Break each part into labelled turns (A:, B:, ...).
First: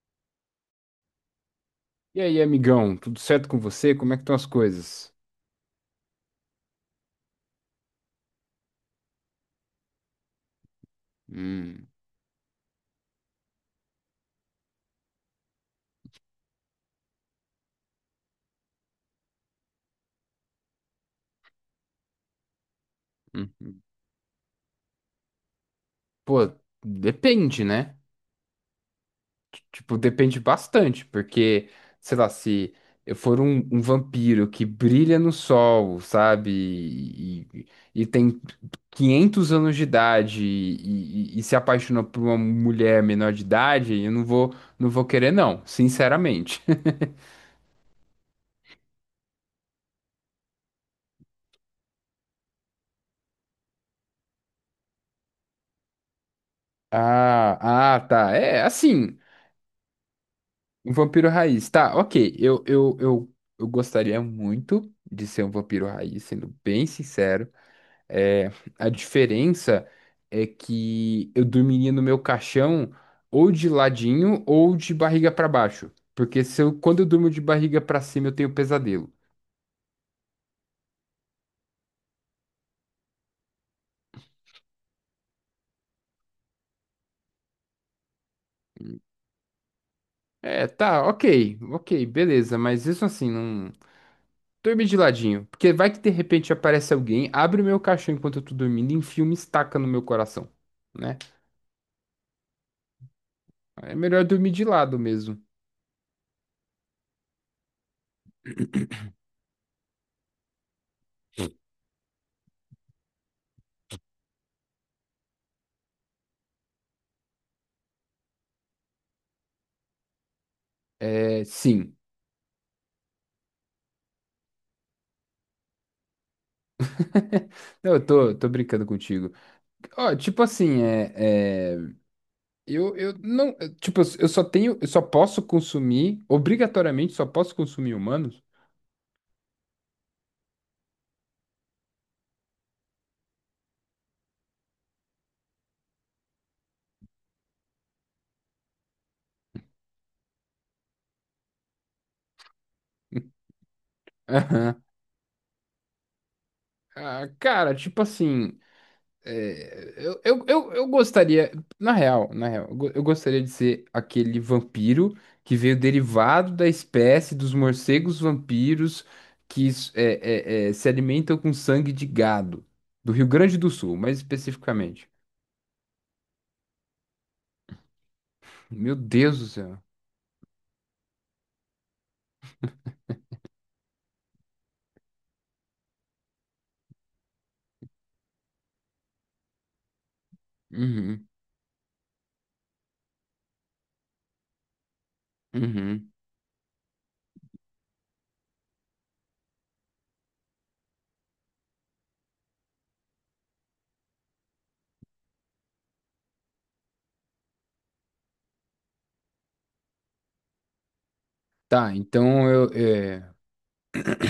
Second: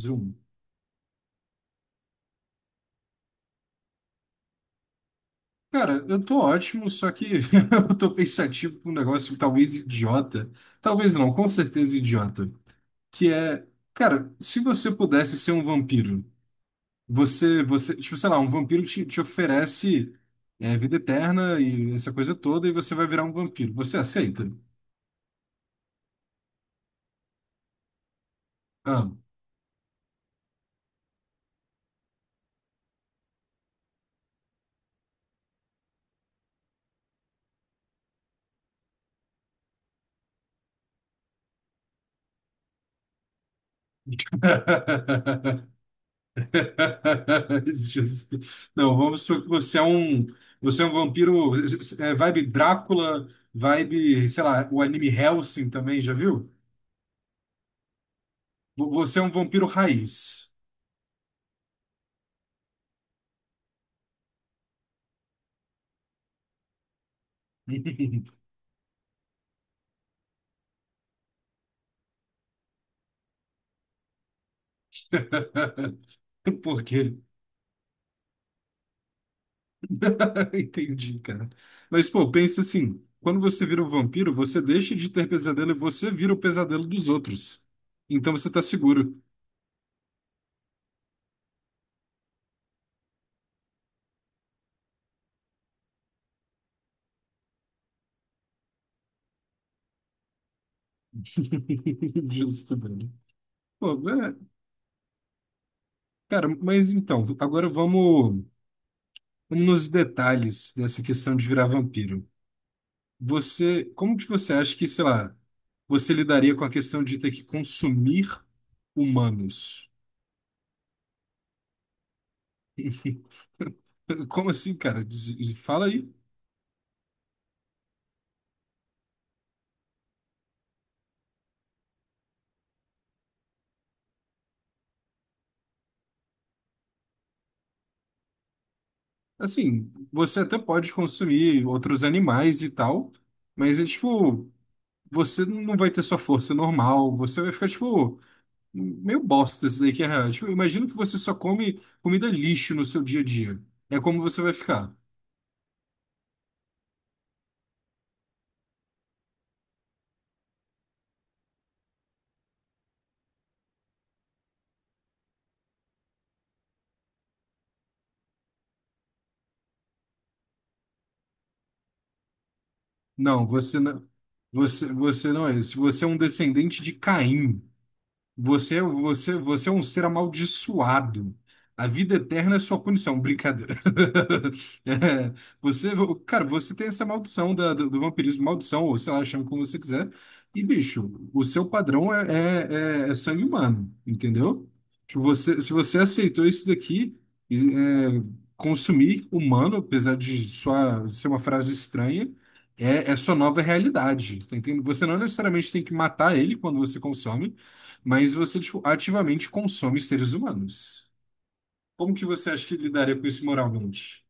A: Zoom.
B: E aí, amigão, tudo certo com você? Como é que estão as coisas?
A: Cara, eu tô ótimo, só que eu tô pensativo com um negócio talvez idiota. Talvez não, com
B: Hum,
A: certeza idiota. Que é, cara, se você pudesse ser um vampiro, você, tipo, sei lá, um vampiro te oferece vida eterna e essa coisa toda, e você vai virar um
B: hum,
A: vampiro.
B: hum.
A: Você aceita?
B: Pô, depende, né?
A: Ah.
B: Tipo, depende bastante, porque, sei lá, se eu for um vampiro que brilha no sol, sabe? E tem 500 anos de idade e se apaixona por uma mulher menor de idade, eu não vou querer, não, sinceramente.
A: Justo. Não, vamos supor que você é um vampiro, vibe Drácula, vibe, sei lá, o anime Hellsing também, já viu?
B: Tá, é
A: Você
B: assim.
A: é um vampiro raiz.
B: Um vampiro raiz. Tá, ok. Eu gostaria muito de ser um vampiro raiz, sendo bem sincero. É, a diferença é que eu dormiria no meu caixão ou de ladinho ou de barriga pra baixo. Porque se eu,
A: Por
B: quando eu
A: quê?
B: durmo de barriga pra cima, eu tenho pesadelo.
A: Entendi, cara. Mas, pô, pensa assim, quando você vira um vampiro, você deixa de ter pesadelo e você vira o pesadelo dos outros. Então você tá seguro.
B: É, tá, ok, beleza, mas isso assim, não. Dormir de ladinho, porque vai que de repente aparece alguém, abre o meu caixão enquanto eu tô dormindo e enfia uma estaca no meu coração, né?
A: Justo, velho. Pô,
B: É melhor
A: é,
B: dormir de lado mesmo.
A: cara, mas então, agora vamos nos detalhes dessa questão de virar vampiro. Você, como que você acha que, sei lá, você lidaria com a questão de ter que consumir humanos?
B: É, sim.
A: Como assim, cara? Fala aí.
B: Não, tô brincando contigo. Ó, tipo assim, é, é, eu não, é, tipo, eu só posso consumir, obrigatoriamente, só posso consumir humanos.
A: Assim, você até pode consumir outros animais e tal, mas é tipo, você não vai ter sua força normal, você vai ficar tipo meio bosta isso daí que é real. Tipo, imagino que você só come comida lixo no seu dia a dia. É como você vai
B: Aham.
A: ficar.
B: Ah, cara, tipo assim, eu gostaria, na real, eu gostaria de ser aquele vampiro que veio derivado da espécie dos morcegos vampiros que é, se alimentam com sangue de gado, do Rio
A: Não,
B: Grande do
A: você
B: Sul,
A: não,
B: mais especificamente.
A: você não é isso. Você é um descendente de Caim.
B: Meu Deus do
A: Você é
B: céu.
A: um ser amaldiçoado. A vida eterna é sua punição. Brincadeira. É, você, cara, você tem essa maldição do, do vampirismo, maldição, ou sei lá, chama como você quiser. E, bicho,
B: Uhum,
A: o seu padrão é, é, é- é sangue humano, entendeu? Tipo, você, se você
B: uhum.
A: aceitou isso daqui, é, consumir humano, apesar de sua, ser uma frase estranha, é sua nova realidade. Tá entendendo? Você não necessariamente tem que matar ele quando você consome. Mas você, tipo, ativamente consome seres humanos.
B: Tá,
A: Como que
B: então
A: você acha
B: eu.
A: que lidaria com
B: é,
A: isso moralmente?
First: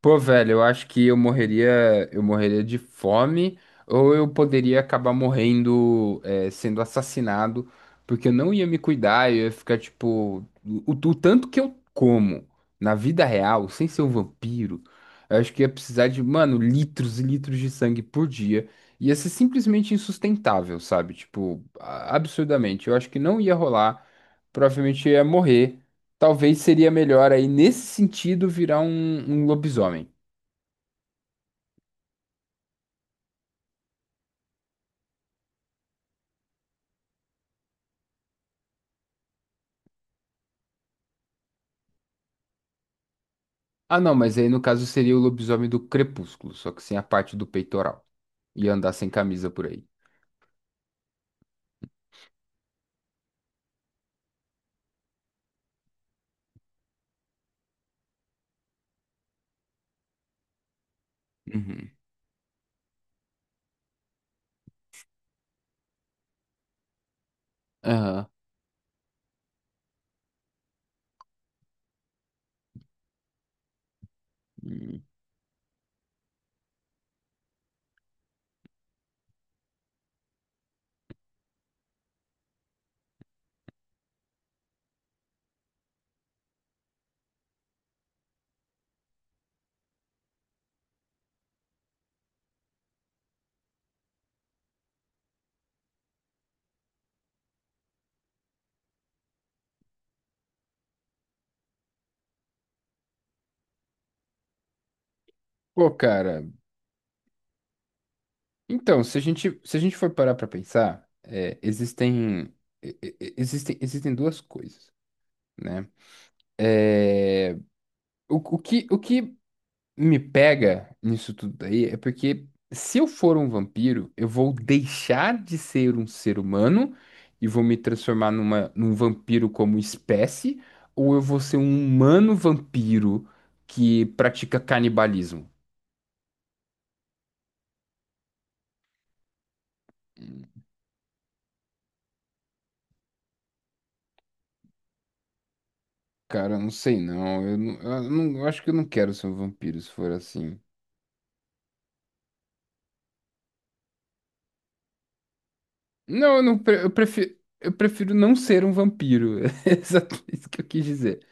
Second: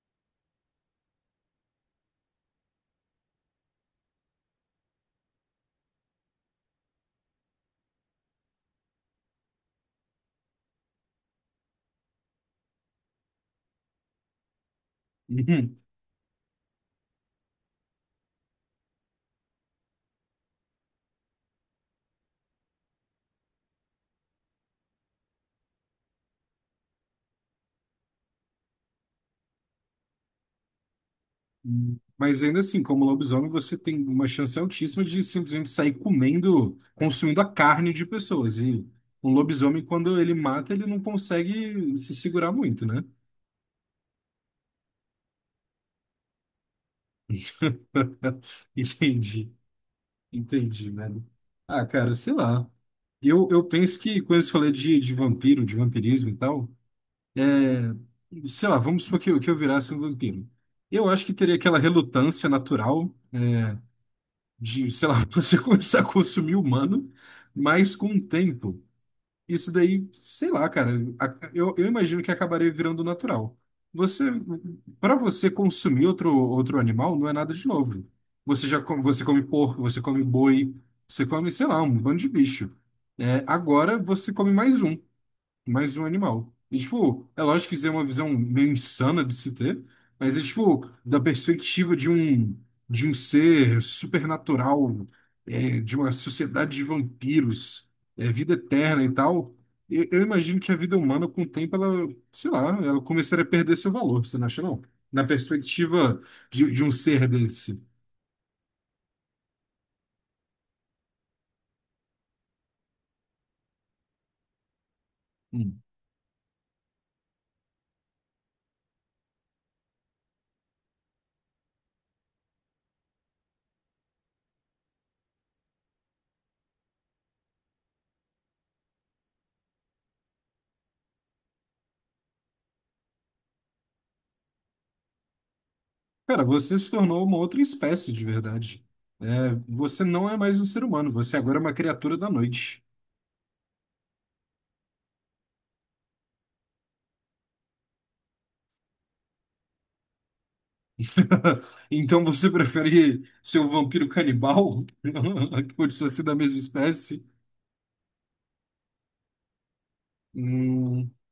B: Pô, velho, eu acho que eu morreria de fome, ou eu poderia acabar morrendo, é, sendo assassinado, porque eu não ia me cuidar, eu ia ficar, tipo, o tanto que eu como na vida real, sem ser um vampiro, eu acho que ia
A: Uhum.
B: precisar de, mano, litros e litros de sangue por dia. Ia ser simplesmente insustentável, sabe? Tipo, absurdamente. Eu acho que não ia rolar. Provavelmente eu ia morrer. Talvez seria melhor aí, nesse sentido, virar um lobisomem.
A: Mas ainda assim, como lobisomem, você tem uma chance altíssima de simplesmente sair comendo, consumindo a carne de pessoas. E um lobisomem, quando ele mata, ele não consegue se segurar muito, né?
B: Ah, não, mas aí no caso seria o lobisomem do Crepúsculo, só que sem a parte do peitoral. E andar sem camisa
A: Entendi,
B: por aí.
A: entendi, velho. Ah, cara, sei lá. Eu penso que quando você falou de vampiro, de vampirismo e tal, sei lá, vamos supor que eu virasse um vampiro. Eu acho que teria aquela
B: Uhum.
A: relutância natural de, sei lá, você começar a consumir humano, mas com o
B: Aham.
A: tempo, isso daí, sei lá, cara, eu imagino que acabaria virando natural. Você,
B: Hum.
A: para você consumir outro animal, não é nada de novo. Você já come, você come porco, você come boi, você come, sei lá, um bando de bicho. É, agora você come mais um animal. E, tipo, é lógico que isso é uma visão meio insana de se ter, mas é, tipo, da perspectiva de um ser supernatural, de uma sociedade de vampiros, vida eterna e tal, eu imagino que a vida humana, com o tempo, ela, sei lá, ela começaria a perder seu valor, você não acha, não? Na
B: Pô,
A: perspectiva
B: cara.
A: de um ser desse.
B: Então, se a gente for parar pra pensar, é, existem, e- existem, existem duas coisas, né? O que me pega nisso tudo daí é porque, se eu for um vampiro, eu vou deixar de ser um ser humano e vou me transformar num vampiro como espécie, ou eu vou ser um humano vampiro que pratica canibalismo?
A: Cara, você se tornou uma outra espécie de verdade. É, você não é mais um ser humano, você agora é uma criatura da noite.
B: Cara, eu não sei não. Eu acho que eu não quero ser um vampiro se for assim.
A: Então você prefere ser um vampiro canibal? Que continua ser da
B: Não, eu
A: mesma
B: não, pre-
A: espécie?
B: eu prefiro não ser um vampiro. É exatamente isso que eu quis
A: Hum,
B: dizer.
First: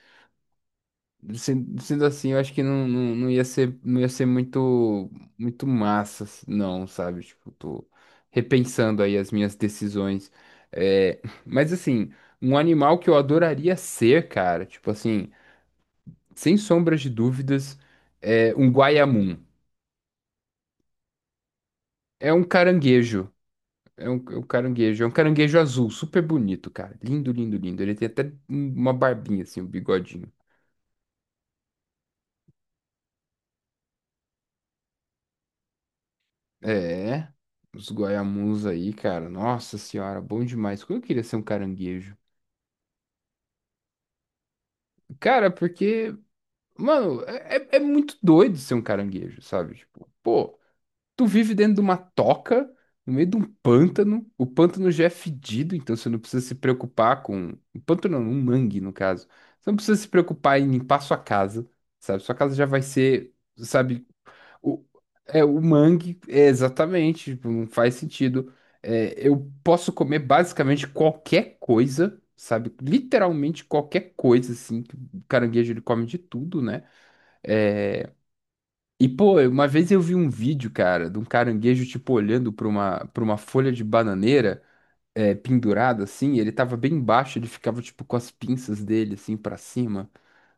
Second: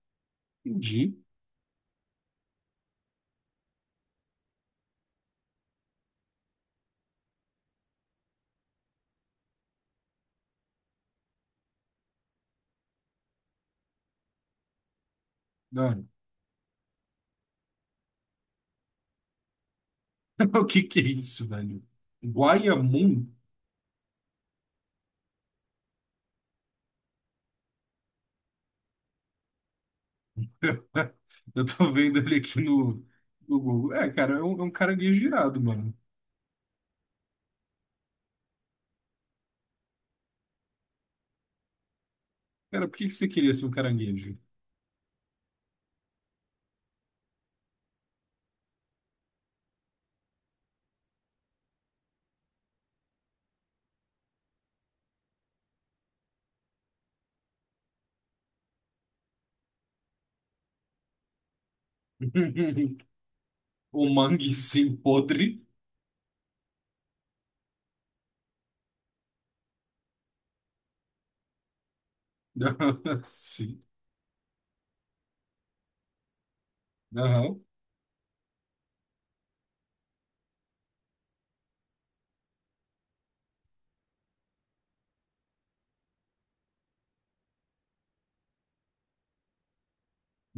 A: entendi.
B: Sendo assim, eu acho que não ia ser, muito massa, assim, não, sabe? Tipo, tô repensando aí as minhas decisões. É, mas assim, um animal que eu adoraria ser, cara, tipo assim,
A: Cara,
B: sem sombras de dúvidas, é um guaiamum.
A: o que que é isso, velho?
B: É um
A: Guaiamum?
B: caranguejo. É um caranguejo, é um caranguejo azul, super bonito, cara. Lindo, lindo, lindo. Ele tem até uma barbinha, assim, um bigodinho.
A: Eu tô vendo ele aqui no, no Google. É, cara, é um caranguejo irado, mano.
B: É, os guaiamuns aí, cara. Nossa senhora, bom demais. Como eu queria ser um caranguejo.
A: Cara, por que que você queria ser um caranguejo?
B: Cara, porque, mano, é muito doido ser um caranguejo, sabe? Tipo, pô, tu vive dentro de uma toca, no meio de um pântano. O pântano já é fedido, então você não precisa se preocupar com. Um pântano não, um mangue, no caso. Você não precisa se preocupar em limpar sua casa, sabe? Sua casa já vai ser, sabe,
A: Um mangue
B: O,
A: sim
B: o
A: podre?
B: mangue, é exatamente, tipo, não faz sentido. É, eu posso comer basicamente qualquer coisa, sabe? Literalmente
A: Sim.
B: qualquer coisa, assim. Que O caranguejo, ele come de tudo, né?
A: Aham.
B: É, E, pô, uma vez eu vi um vídeo, cara, de um caranguejo, tipo, olhando pra uma folha de bananeira, é, pendurada, assim. Ele tava bem baixo, ele ficava, tipo, com as pinças dele, assim, pra cima.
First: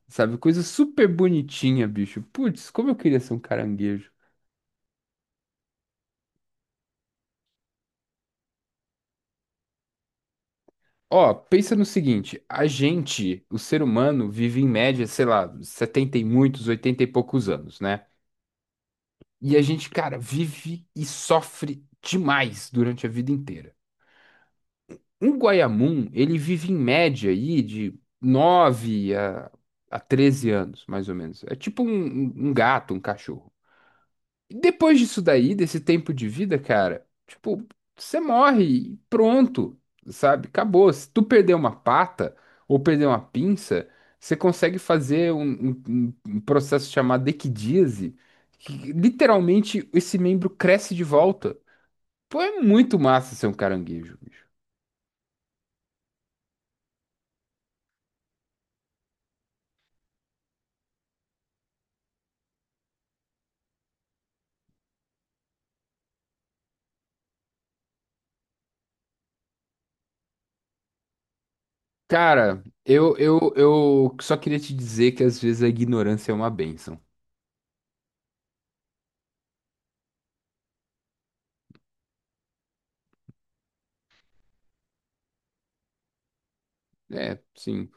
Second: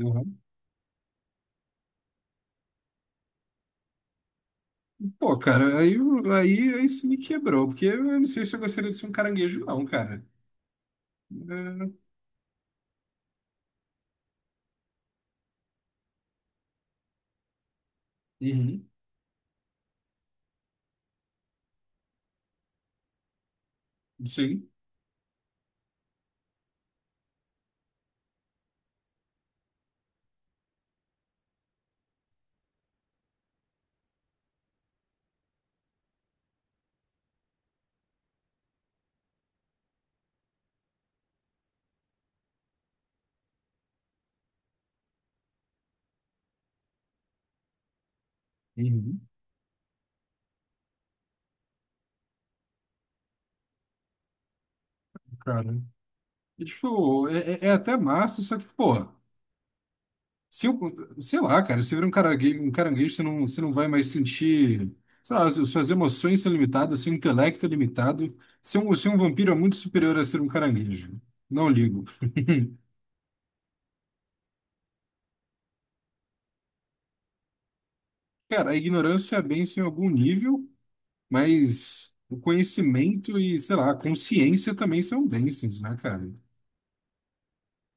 A: Aham.
B: Sabe? Coisa super bonitinha, bicho. Putz, como eu queria ser um caranguejo.
A: Pô, cara, aí, aí, aí você me quebrou, porque eu não sei se eu gostaria de ser um caranguejo, não, cara.
B: Ó, pensa no
A: É,
B: seguinte, a gente, o ser humano, vive em média, sei lá, 70 e muitos, 80 e poucos anos, né?
A: uhum,
B: E a gente, cara, vive e sofre demais durante a vida inteira.
A: sim,
B: Um guaiamum, ele vive em média aí de 9 a 13 anos, mais ou menos. É tipo um um gato, um cachorro. Depois disso daí, desse tempo de vida, cara, tipo, você morre e pronto, sabe? Acabou. Se tu perder uma pata ou perder uma pinça, você consegue fazer um processo chamado equidíase, que
A: uhum,
B: literalmente esse membro cresce de volta. Pô, é muito massa ser um caranguejo, bicho.
A: cara. E, tipo, é, é é até massa, só que, porra, se eu, sei lá, cara, se vira um caranguejo, você não vai mais sentir, sei lá, as- suas emoções são limitadas, seu intelecto é limitado. Ser um vampiro é muito superior a ser um caranguejo. Não ligo.
B: Cara, eu só queria te dizer que às vezes a ignorância é uma bênção.
A: Cara, a ignorância é bênção em algum nível, mas o conhecimento e, sei lá, a consciência também são bênçãos, né, cara?
B: É, sim.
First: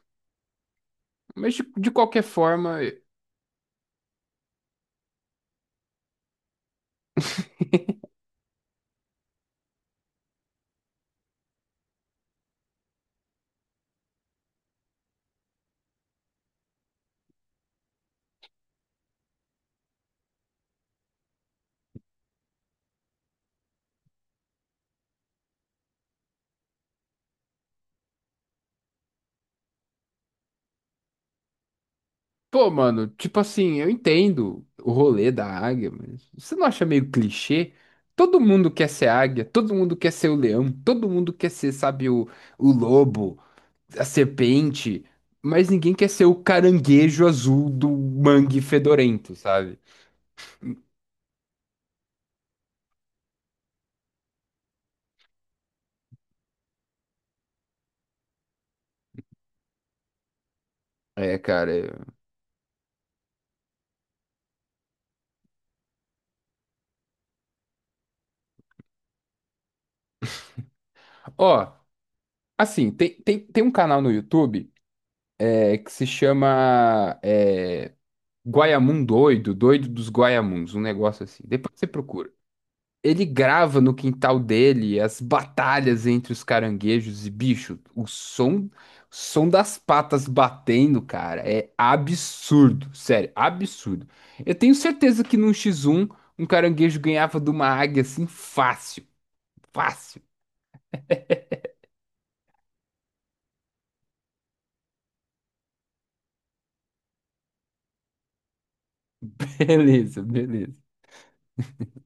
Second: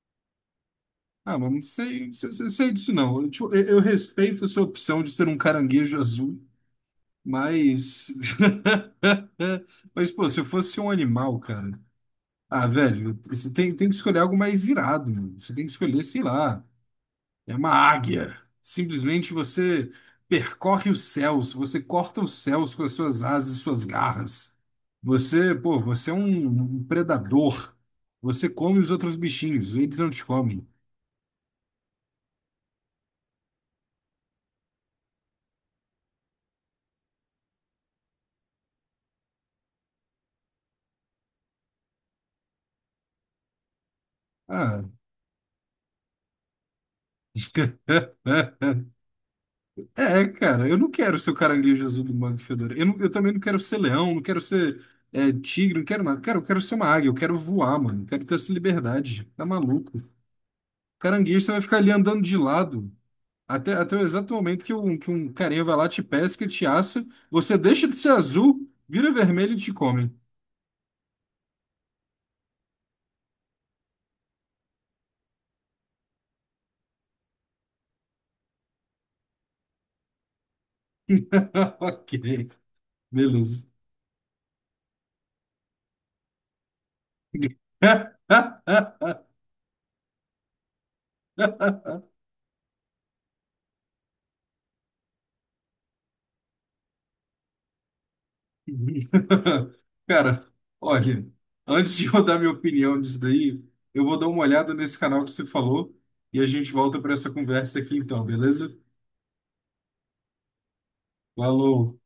A: Ah, mas
B: Mas
A: não
B: de
A: sei,
B: qualquer
A: sei
B: forma.
A: disso não. Eu, tipo, eu respeito a sua opção de ser um caranguejo azul, mas. Mas, pô, se eu fosse um animal, cara. Ah, velho, tem que escolher algo mais irado, mano. Você tem que escolher, sei lá, é uma águia. Simplesmente você percorre os céus, você corta os céus com as suas asas e suas garras. Você, pô, você é um um predador. Você come os outros bichinhos, eles não te comem.
B: Pô, mano, tipo assim, eu entendo o rolê da águia, mas você não acha meio clichê? Todo mundo quer ser águia, todo mundo quer ser o leão, todo mundo quer ser, sabe, o lobo, a
A: Ah,
B: serpente, mas ninguém quer ser o caranguejo azul do mangue fedorento, sabe?
A: é, cara, eu não quero ser o caralhinho Jesus do Mago Fedora. Eu também não quero ser leão, não quero ser tigre, não quero nada. Cara, eu quero ser uma águia, eu quero voar, mano. Eu quero ter essa liberdade. Tá maluco?
B: É,
A: Caranguejo, você vai
B: cara.
A: ficar ali
B: é-
A: andando de lado até o exato momento que que um carinha vai lá, te pesca, te assa. Você deixa de ser azul, vira vermelho e te come.
B: Ó, assim, tem um canal no YouTube que se chama Guaiamum Doido, Doido dos Guaiamuns, um negócio assim. Depois você
A: Ok,
B: procura. Ele
A: beleza.
B: grava no quintal dele as batalhas entre os caranguejos e bicho, o som das patas batendo, cara, é absurdo, sério, absurdo. Eu tenho certeza que num X1 um caranguejo ganhava de uma águia assim
A: Uhum.
B: fácil, fácil.
A: Cara, olha, antes de eu dar minha opinião disso daí, eu vou dar uma olhada nesse canal que você falou e a gente volta para essa conversa aqui então, beleza?
B: Beleza, beleza.
A: Falou!